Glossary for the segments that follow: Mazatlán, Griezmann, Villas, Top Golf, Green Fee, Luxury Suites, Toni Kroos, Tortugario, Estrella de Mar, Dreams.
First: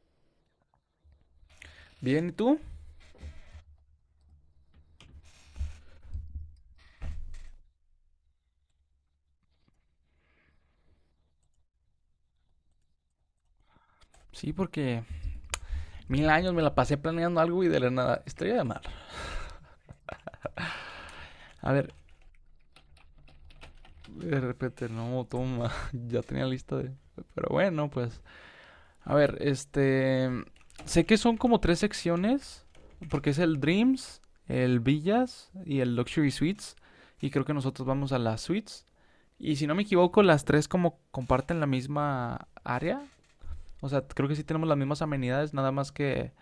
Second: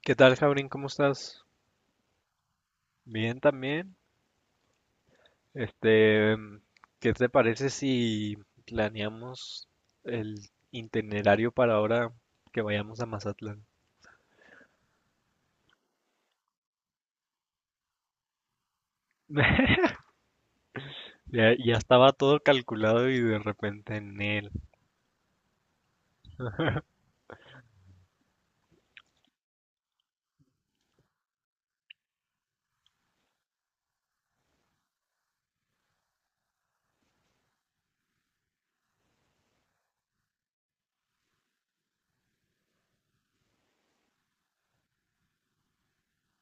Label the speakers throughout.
Speaker 1: ¿Qué tal, Jaurín? ¿Cómo estás?
Speaker 2: Bien, ¿y tú?
Speaker 1: Bien también. Este, ¿qué te parece si planeamos el itinerario para ahora que vayamos a Mazatlán?
Speaker 2: Sí, porque mil años me la pasé planeando algo y de la nada. Estrella de mar.
Speaker 1: Ya,
Speaker 2: A
Speaker 1: ya
Speaker 2: ver,
Speaker 1: estaba todo calculado y de repente en
Speaker 2: de
Speaker 1: él.
Speaker 2: repente, no, toma. Ya tenía lista de. Pero bueno, pues. A ver, Sé que son como tres secciones. Porque es el Dreams, el Villas y el Luxury Suites. Y creo que nosotros vamos a las Suites. Y si no me equivoco, las tres como comparten la misma área. O sea, creo que sí tenemos las mismas amenidades, nada más que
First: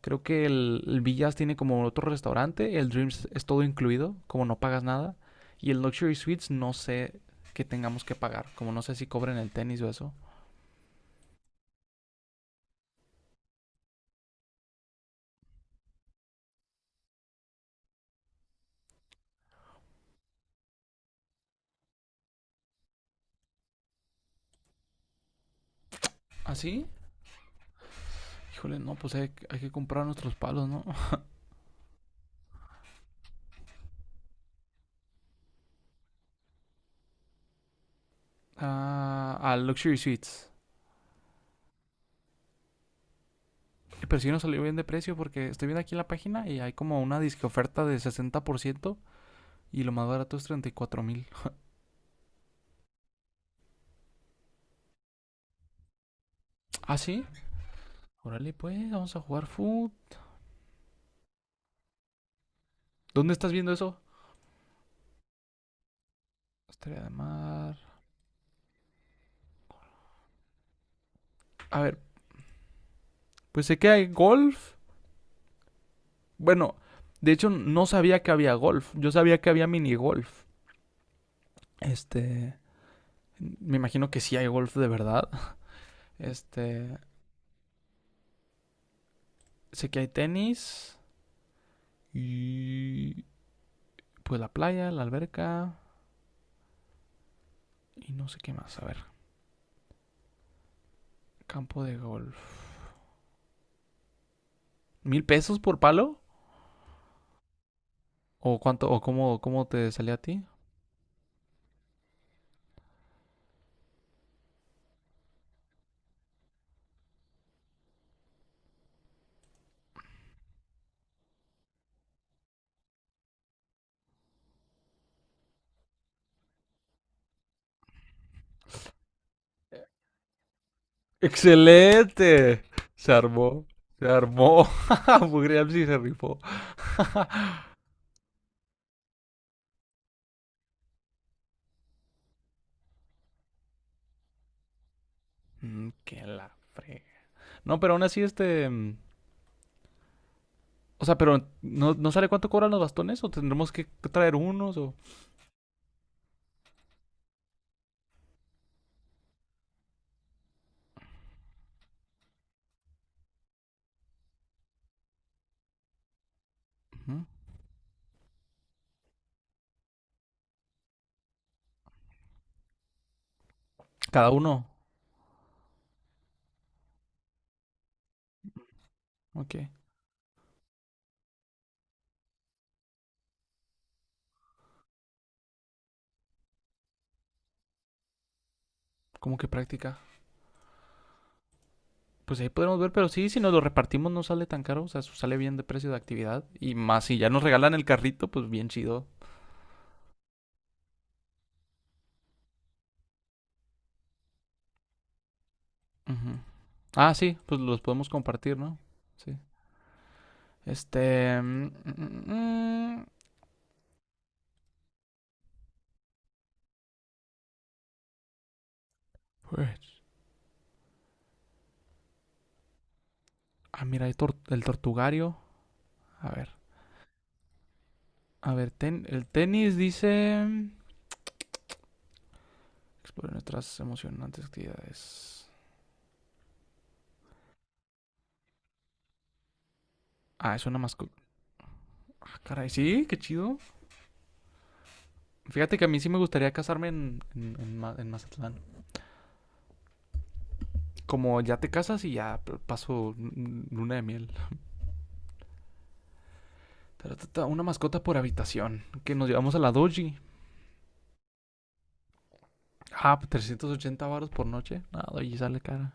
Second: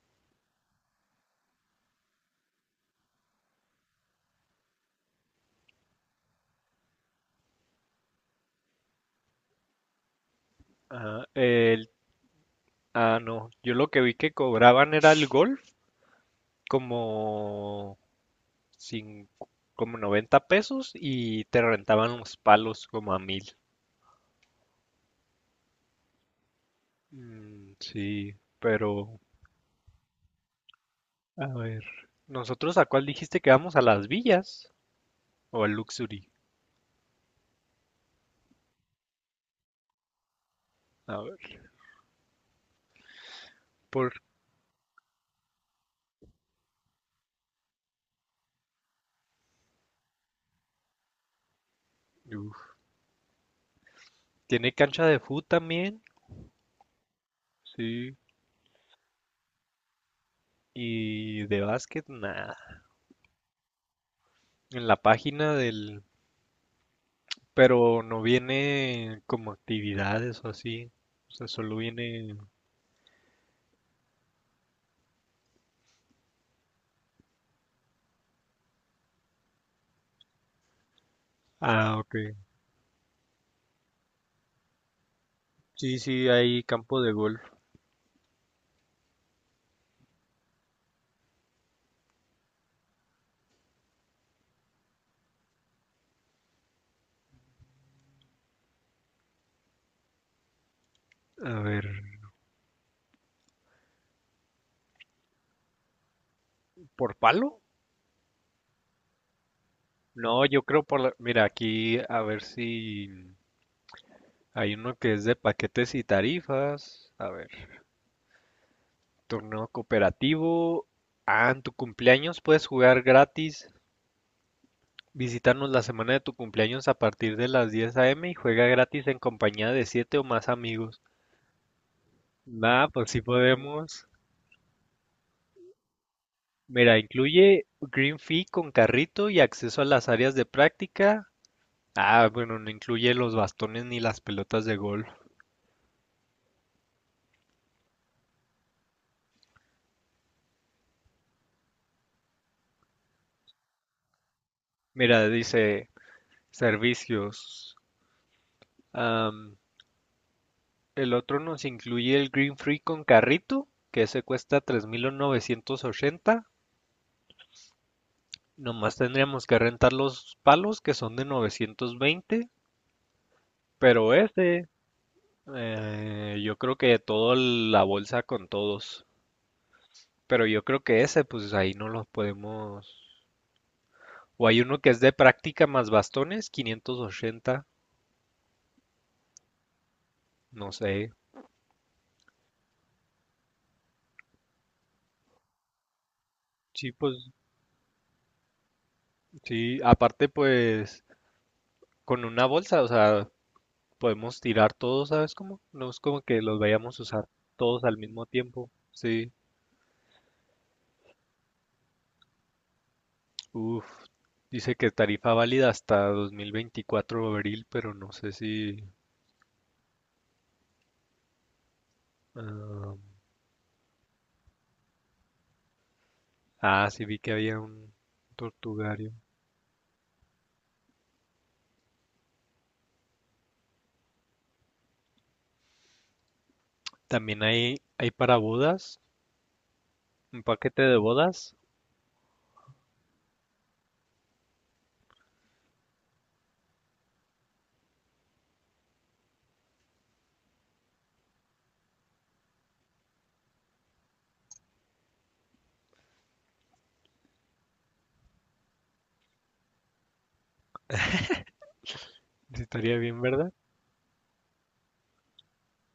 Speaker 2: creo que el Villas tiene como otro restaurante, el Dreams es todo incluido, como no pagas nada. Y el Luxury Suites no sé qué tengamos que pagar, como no sé si cobren el tenis o eso.
Speaker 1: Ah, el, no. Yo lo que vi que cobraban era el golf como, cin- como 90 pesos y te rentaban los palos como a 1,000.
Speaker 2: ¿Así? ¿Ah, sí?
Speaker 1: Mm, sí,
Speaker 2: Híjole, no, pues
Speaker 1: pero
Speaker 2: hay que comprar nuestros palos, ¿no?
Speaker 1: a ver, ¿nosotros a cuál dijiste que vamos? ¿A las villas o al Luxury?
Speaker 2: Ah, al Luxury Suites.
Speaker 1: A ver, por...
Speaker 2: Pero sí nos salió bien de precio porque estoy viendo aquí en la página y hay como una disque oferta de 60% y lo más barato es 34,000.
Speaker 1: Uf. ¿Tiene cancha de fútbol también?
Speaker 2: ¿Ah, sí?
Speaker 1: Sí.
Speaker 2: Órale, pues, vamos a jugar food.
Speaker 1: ¿Y de básquet? Nada.
Speaker 2: ¿Dónde estás viendo eso?
Speaker 1: En la página del...
Speaker 2: Estrella de mar.
Speaker 1: Pero no viene como actividades o así. O sea, solo
Speaker 2: A ver,
Speaker 1: viene...
Speaker 2: pues sé que hay golf. Bueno, de hecho no sabía que había golf. Yo sabía que había mini golf.
Speaker 1: Ah, ok.
Speaker 2: Este, Me imagino que sí hay golf de verdad.
Speaker 1: Sí, sí, hay
Speaker 2: Este,
Speaker 1: campo de golf.
Speaker 2: Sé que hay tenis y pues la playa, la alberca y no sé qué más. A ver,
Speaker 1: A
Speaker 2: campo
Speaker 1: ver,
Speaker 2: de golf. ¿1,000 pesos por palo?
Speaker 1: ¿por palo?
Speaker 2: ¿O cuánto? ¿O cómo te salía a ti?
Speaker 1: No, yo creo por la... Mira, aquí a ver si hay uno que es de paquetes y tarifas. A ver. Torneo cooperativo. Ah, en tu cumpleaños puedes jugar gratis. Visítanos la semana de tu cumpleaños a partir de las 10 a.m. y juega gratis en compañía de 7 o más amigos.
Speaker 2: ¡Excelente!
Speaker 1: Nah, pues
Speaker 2: Se
Speaker 1: sí
Speaker 2: armó. Se
Speaker 1: podemos.
Speaker 2: armó. Bugreal sí se rifó.
Speaker 1: Mira, incluye Green Fee con carrito y acceso a las áreas de práctica. Ah, bueno, no incluye los bastones ni las pelotas de golf.
Speaker 2: Qué la fre... No, pero aún así, o sea, pero ¿no, no sale cuánto cobran los bastones? ¿O tendremos que traer unos? O...
Speaker 1: Mira, dice servicios. El otro nos incluye el Green Free con carrito, que ese cuesta 3,980.
Speaker 2: Ujú.
Speaker 1: Nomás tendríamos que rentar los palos, que son de 920. Pero
Speaker 2: Cada uno.
Speaker 1: ese, yo creo que toda la bolsa con todos.
Speaker 2: Ok.
Speaker 1: Pero yo creo que ese, pues ahí no los podemos. O hay uno que es de práctica más bastones, 580.
Speaker 2: Como que práctica.
Speaker 1: No sé.
Speaker 2: Pues ahí podremos ver, pero sí, si nos lo repartimos no sale tan caro. O sea, eso sale bien de precio de actividad. Y
Speaker 1: Sí,
Speaker 2: más, si
Speaker 1: pues
Speaker 2: ya nos regalan el carrito, pues bien chido.
Speaker 1: sí. Aparte, pues con una bolsa, o sea, podemos tirar todos, ¿sabes cómo? No es como
Speaker 2: Ujú.
Speaker 1: que los vayamos a
Speaker 2: Ah,
Speaker 1: usar
Speaker 2: sí, pues los
Speaker 1: todos al
Speaker 2: podemos
Speaker 1: mismo
Speaker 2: compartir,
Speaker 1: tiempo.
Speaker 2: ¿no?
Speaker 1: Sí,
Speaker 2: Sí. Este... mm, mm, mm,
Speaker 1: uff. Dice que tarifa válida hasta 2024 abril, pero no sé si...
Speaker 2: pues,
Speaker 1: ah,
Speaker 2: ah, mira, hay el tortugario. A ver.
Speaker 1: sí vi que había un
Speaker 2: A ver,
Speaker 1: tortugario.
Speaker 2: el tenis dice... Explore nuestras emocionantes actividades.
Speaker 1: También hay para bodas, un
Speaker 2: Ah, es una
Speaker 1: paquete de
Speaker 2: mascota.
Speaker 1: bodas.
Speaker 2: Ah, caray, sí, qué chido. Fíjate que a mí sí me gustaría casarme en Mazatlán. Como ya te casas y ya paso luna de miel. Una mascota por habitación. Que nos llevamos a la doji.
Speaker 1: Sí, estaría
Speaker 2: Ah,
Speaker 1: bien,
Speaker 2: pues,
Speaker 1: ¿verdad?
Speaker 2: 380 varos por noche. No, doji sale cara.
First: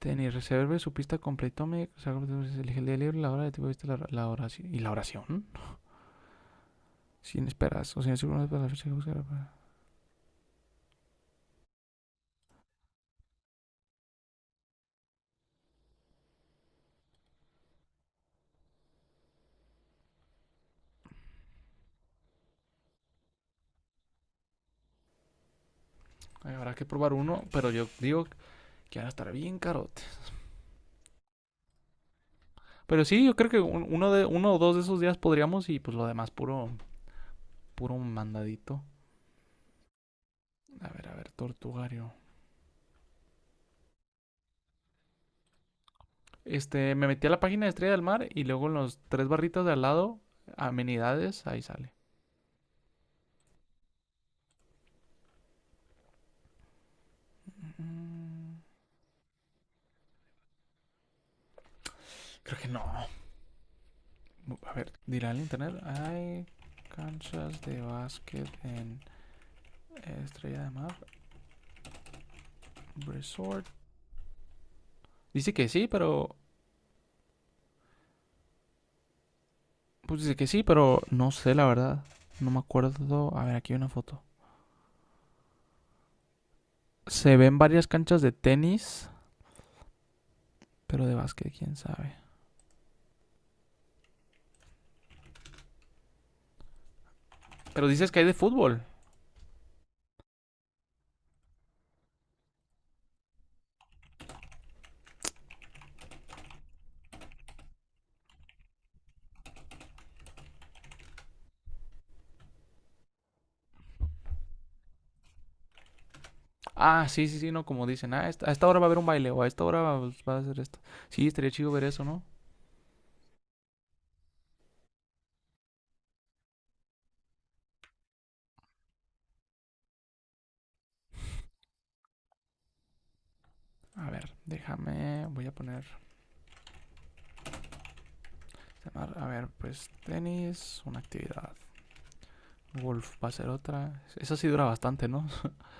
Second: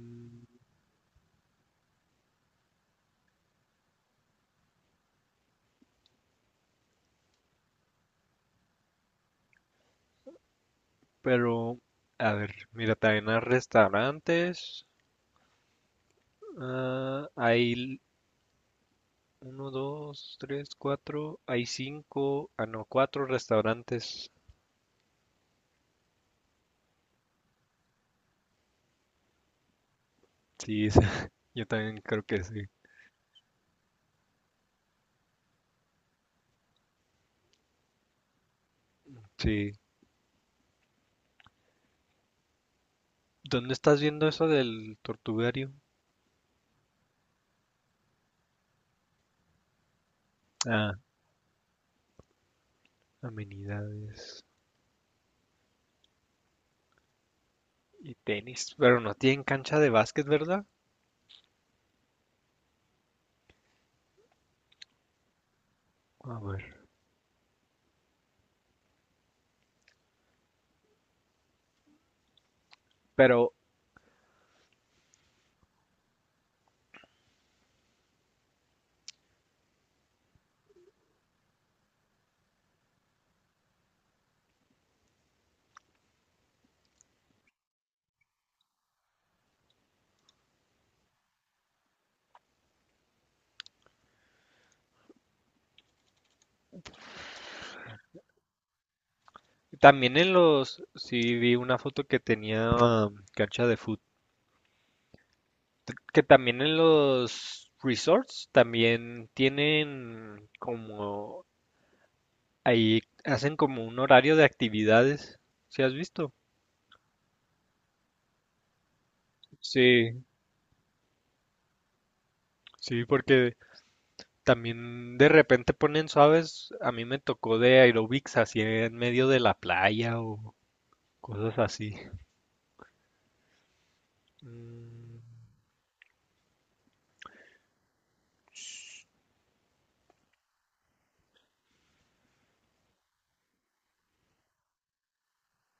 Speaker 2: Tenis, reserve su pista completo. Me, o sea, elige el día libre, la hora de tipo, viste la oración. ¿Y la oración? Sin esperas. O sea, si uno no es para la fecha que buscar.
Speaker 1: Pero, a ver, mira, también hay restaurantes. Hay uno, dos, tres, cuatro. Hay cinco, no, cuatro restaurantes.
Speaker 2: Ay, habrá que probar uno, pero yo digo que van a estar bien carotes.
Speaker 1: Sí, yo también creo que sí.
Speaker 2: Pero sí, yo creo que uno o dos de esos días podríamos y pues lo demás puro, puro mandadito.
Speaker 1: Sí.
Speaker 2: A ver, Tortugario.
Speaker 1: ¿Dónde estás viendo eso del tortugario?
Speaker 2: Me metí a la página de Estrella del Mar y luego en los tres barritas de al lado,
Speaker 1: Ah,
Speaker 2: amenidades, ahí sale.
Speaker 1: amenidades y
Speaker 2: Mm,
Speaker 1: tenis. Pero no tienen cancha de básquet, ¿verdad?
Speaker 2: Creo que no. A ver, dirá el internet.
Speaker 1: A
Speaker 2: Hay
Speaker 1: ver.
Speaker 2: canchas de básquet en Estrella del Mar
Speaker 1: Pero
Speaker 2: Resort. Dice que sí, pero... Pues dice que sí, pero no sé la verdad. No me acuerdo. A ver, aquí hay una foto. Se ven varias canchas de tenis. Pero de básquet, quién sabe. Pero dices que hay de fútbol.
Speaker 1: también en los, sí vi una foto que tenía cancha de fútbol. Que también en los resorts también tienen como ahí hacen como un horario de actividades, ¿si has visto?
Speaker 2: Ah, sí, sí, sí, no, como dicen. Ah, a esta hora va a haber un baile o a esta hora va,
Speaker 1: Sí.
Speaker 2: va a hacer esto. Sí, estaría chido ver eso, ¿no?
Speaker 1: Sí, porque también de repente ponen suaves, a mí me tocó de aerobics así en medio de la playa o cosas así.
Speaker 2: A ver,
Speaker 1: Mm,
Speaker 2: déjame, voy a poner, a ver, pues tenis, una actividad. Golf va a ser otra. Esa sí dura bastante, ¿no?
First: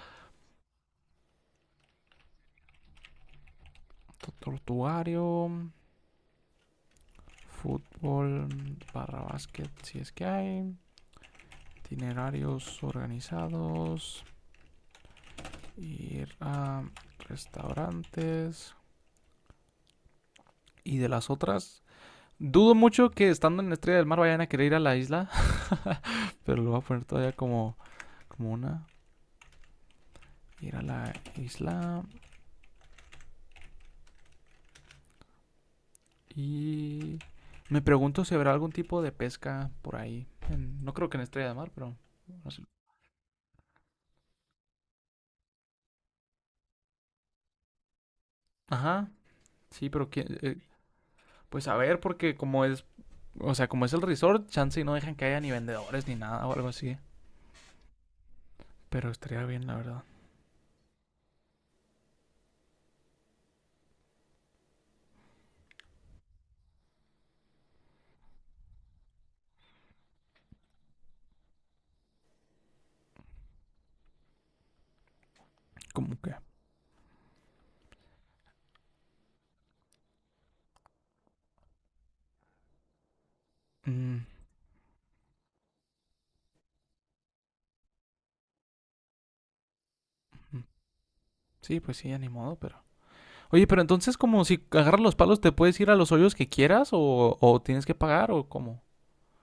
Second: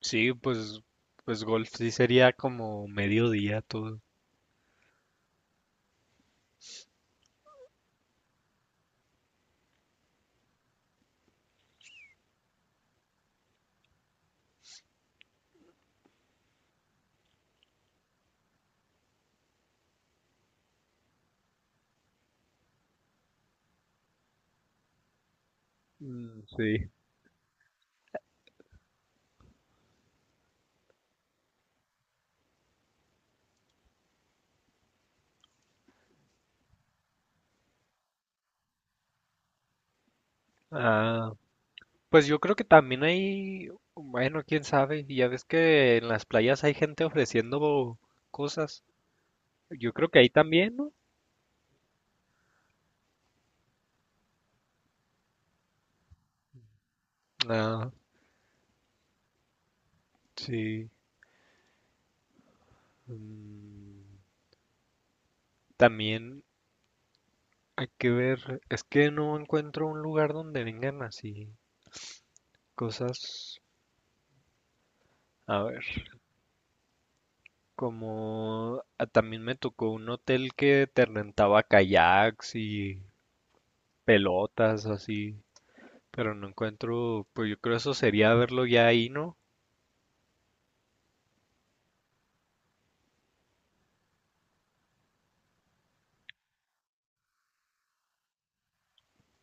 Speaker 1: sí, pues golf sí sería como mediodía todo.
Speaker 2: Tortuario, fútbol, barra básquet, si es que hay. Itinerarios organizados, ir a restaurantes. Y de las otras, dudo mucho que estando en Estrella del Mar vayan a querer ir a la isla,
Speaker 1: Mm,
Speaker 2: pero lo voy a
Speaker 1: sí.
Speaker 2: poner todavía como, como una. Ir a la isla y... Me pregunto si habrá algún tipo de pesca por ahí. No creo que en
Speaker 1: Ah,
Speaker 2: Estrella de Mar, pero...
Speaker 1: pues yo
Speaker 2: no
Speaker 1: creo
Speaker 2: sé.
Speaker 1: que también hay, bueno, quién sabe, ya ves que en las playas hay gente ofreciendo cosas.
Speaker 2: Ajá, sí,
Speaker 1: Yo creo
Speaker 2: pero
Speaker 1: que ahí también, ¿no?
Speaker 2: pues a ver, porque como es... O sea, como es el resort, chance y no dejan que haya ni vendedores ni nada o algo así.
Speaker 1: Ah,
Speaker 2: Pero estaría bien, la verdad.
Speaker 1: sí. Mm, También hay que ver, es que no encuentro un lugar donde vengan así cosas. A ver,
Speaker 2: Como que...
Speaker 1: como también me tocó un hotel que te rentaba kayaks y
Speaker 2: mm,
Speaker 1: pelotas así, pero no encuentro, pues yo creo eso sería verlo ya ahí, ¿no?
Speaker 2: mm. Sí, pues sí, ya ni modo, pero... Oye, pero entonces como si agarras los palos te puedes ir a los hoyos que quieras o tienes que pagar o cómo.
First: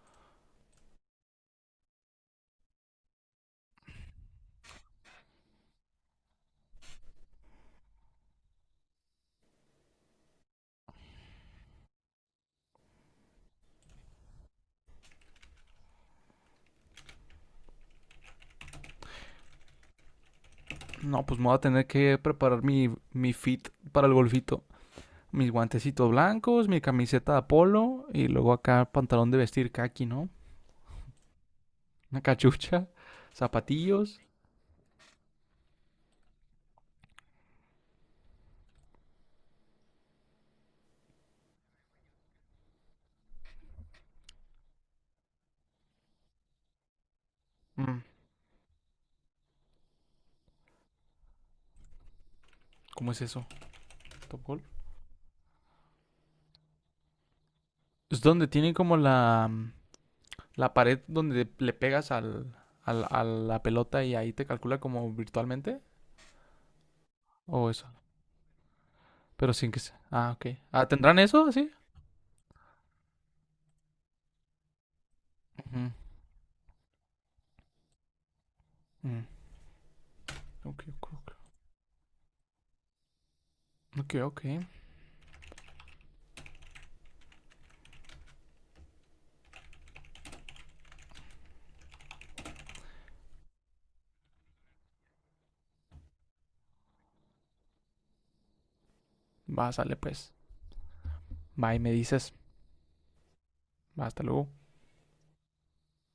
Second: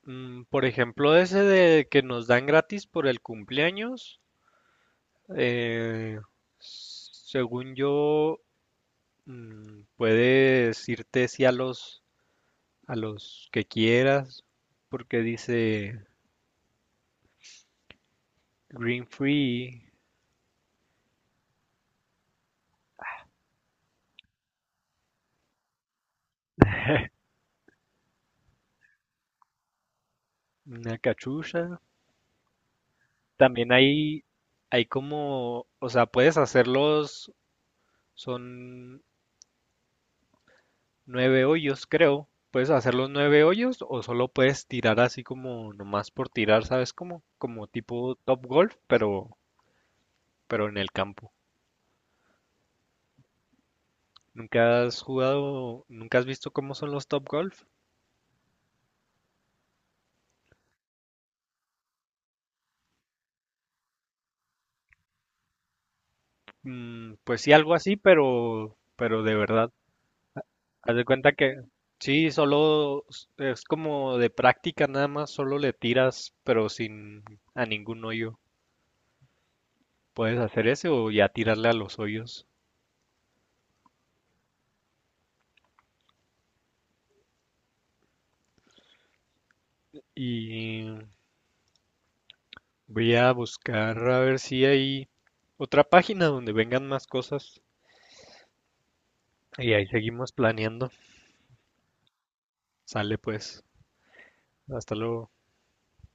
Speaker 1: Por ejemplo, ese de que nos dan gratis por el cumpleaños, eh, según yo, puedes irte sí a los que quieras, porque dice Green Free,
Speaker 2: No, pues me voy a tener que preparar mi fit para el golfito. Mis guantecitos blancos, mi camiseta de polo y luego acá pantalón de vestir kaki, ¿no?
Speaker 1: una cachucha.
Speaker 2: Una cachucha,
Speaker 1: También
Speaker 2: zapatillos.
Speaker 1: hay como, o sea, puedes hacerlos, son nueve hoyos, creo. Puedes hacer los nueve hoyos o solo puedes tirar así como nomás por tirar, ¿sabes cómo? Como
Speaker 2: Mm,
Speaker 1: tipo Top Golf, pero en el campo.
Speaker 2: ¿Cómo es eso? ¿Top golf?
Speaker 1: ¿Nunca has jugado, nunca has visto cómo son los Top Golf?
Speaker 2: Es donde tiene como la pared donde le pegas a la pelota y ahí te calcula como virtualmente.
Speaker 1: Mm, pues sí,
Speaker 2: O
Speaker 1: algo
Speaker 2: eso.
Speaker 1: así, pero de
Speaker 2: Pero
Speaker 1: verdad.
Speaker 2: sin que sea. Ah, ok. Ah,
Speaker 1: Haz de
Speaker 2: ¿tendrán
Speaker 1: cuenta
Speaker 2: eso?
Speaker 1: que
Speaker 2: ¿Así?
Speaker 1: sí, solo es como de práctica nada más, solo le
Speaker 2: Ujú,
Speaker 1: tiras, pero sin a ningún hoyo.
Speaker 2: ujú.
Speaker 1: Puedes hacer
Speaker 2: Ok,
Speaker 1: ese
Speaker 2: ok,
Speaker 1: o ya
Speaker 2: ok.
Speaker 1: tirarle a los hoyos.
Speaker 2: Ok, ok.
Speaker 1: Y voy a buscar a ver si hay otra página donde vengan más cosas.
Speaker 2: Va,
Speaker 1: Y ahí
Speaker 2: sale
Speaker 1: seguimos
Speaker 2: pues.
Speaker 1: planeando.
Speaker 2: Va y me dices.
Speaker 1: Sale pues.
Speaker 2: Va, hasta luego.
Speaker 1: Hasta luego.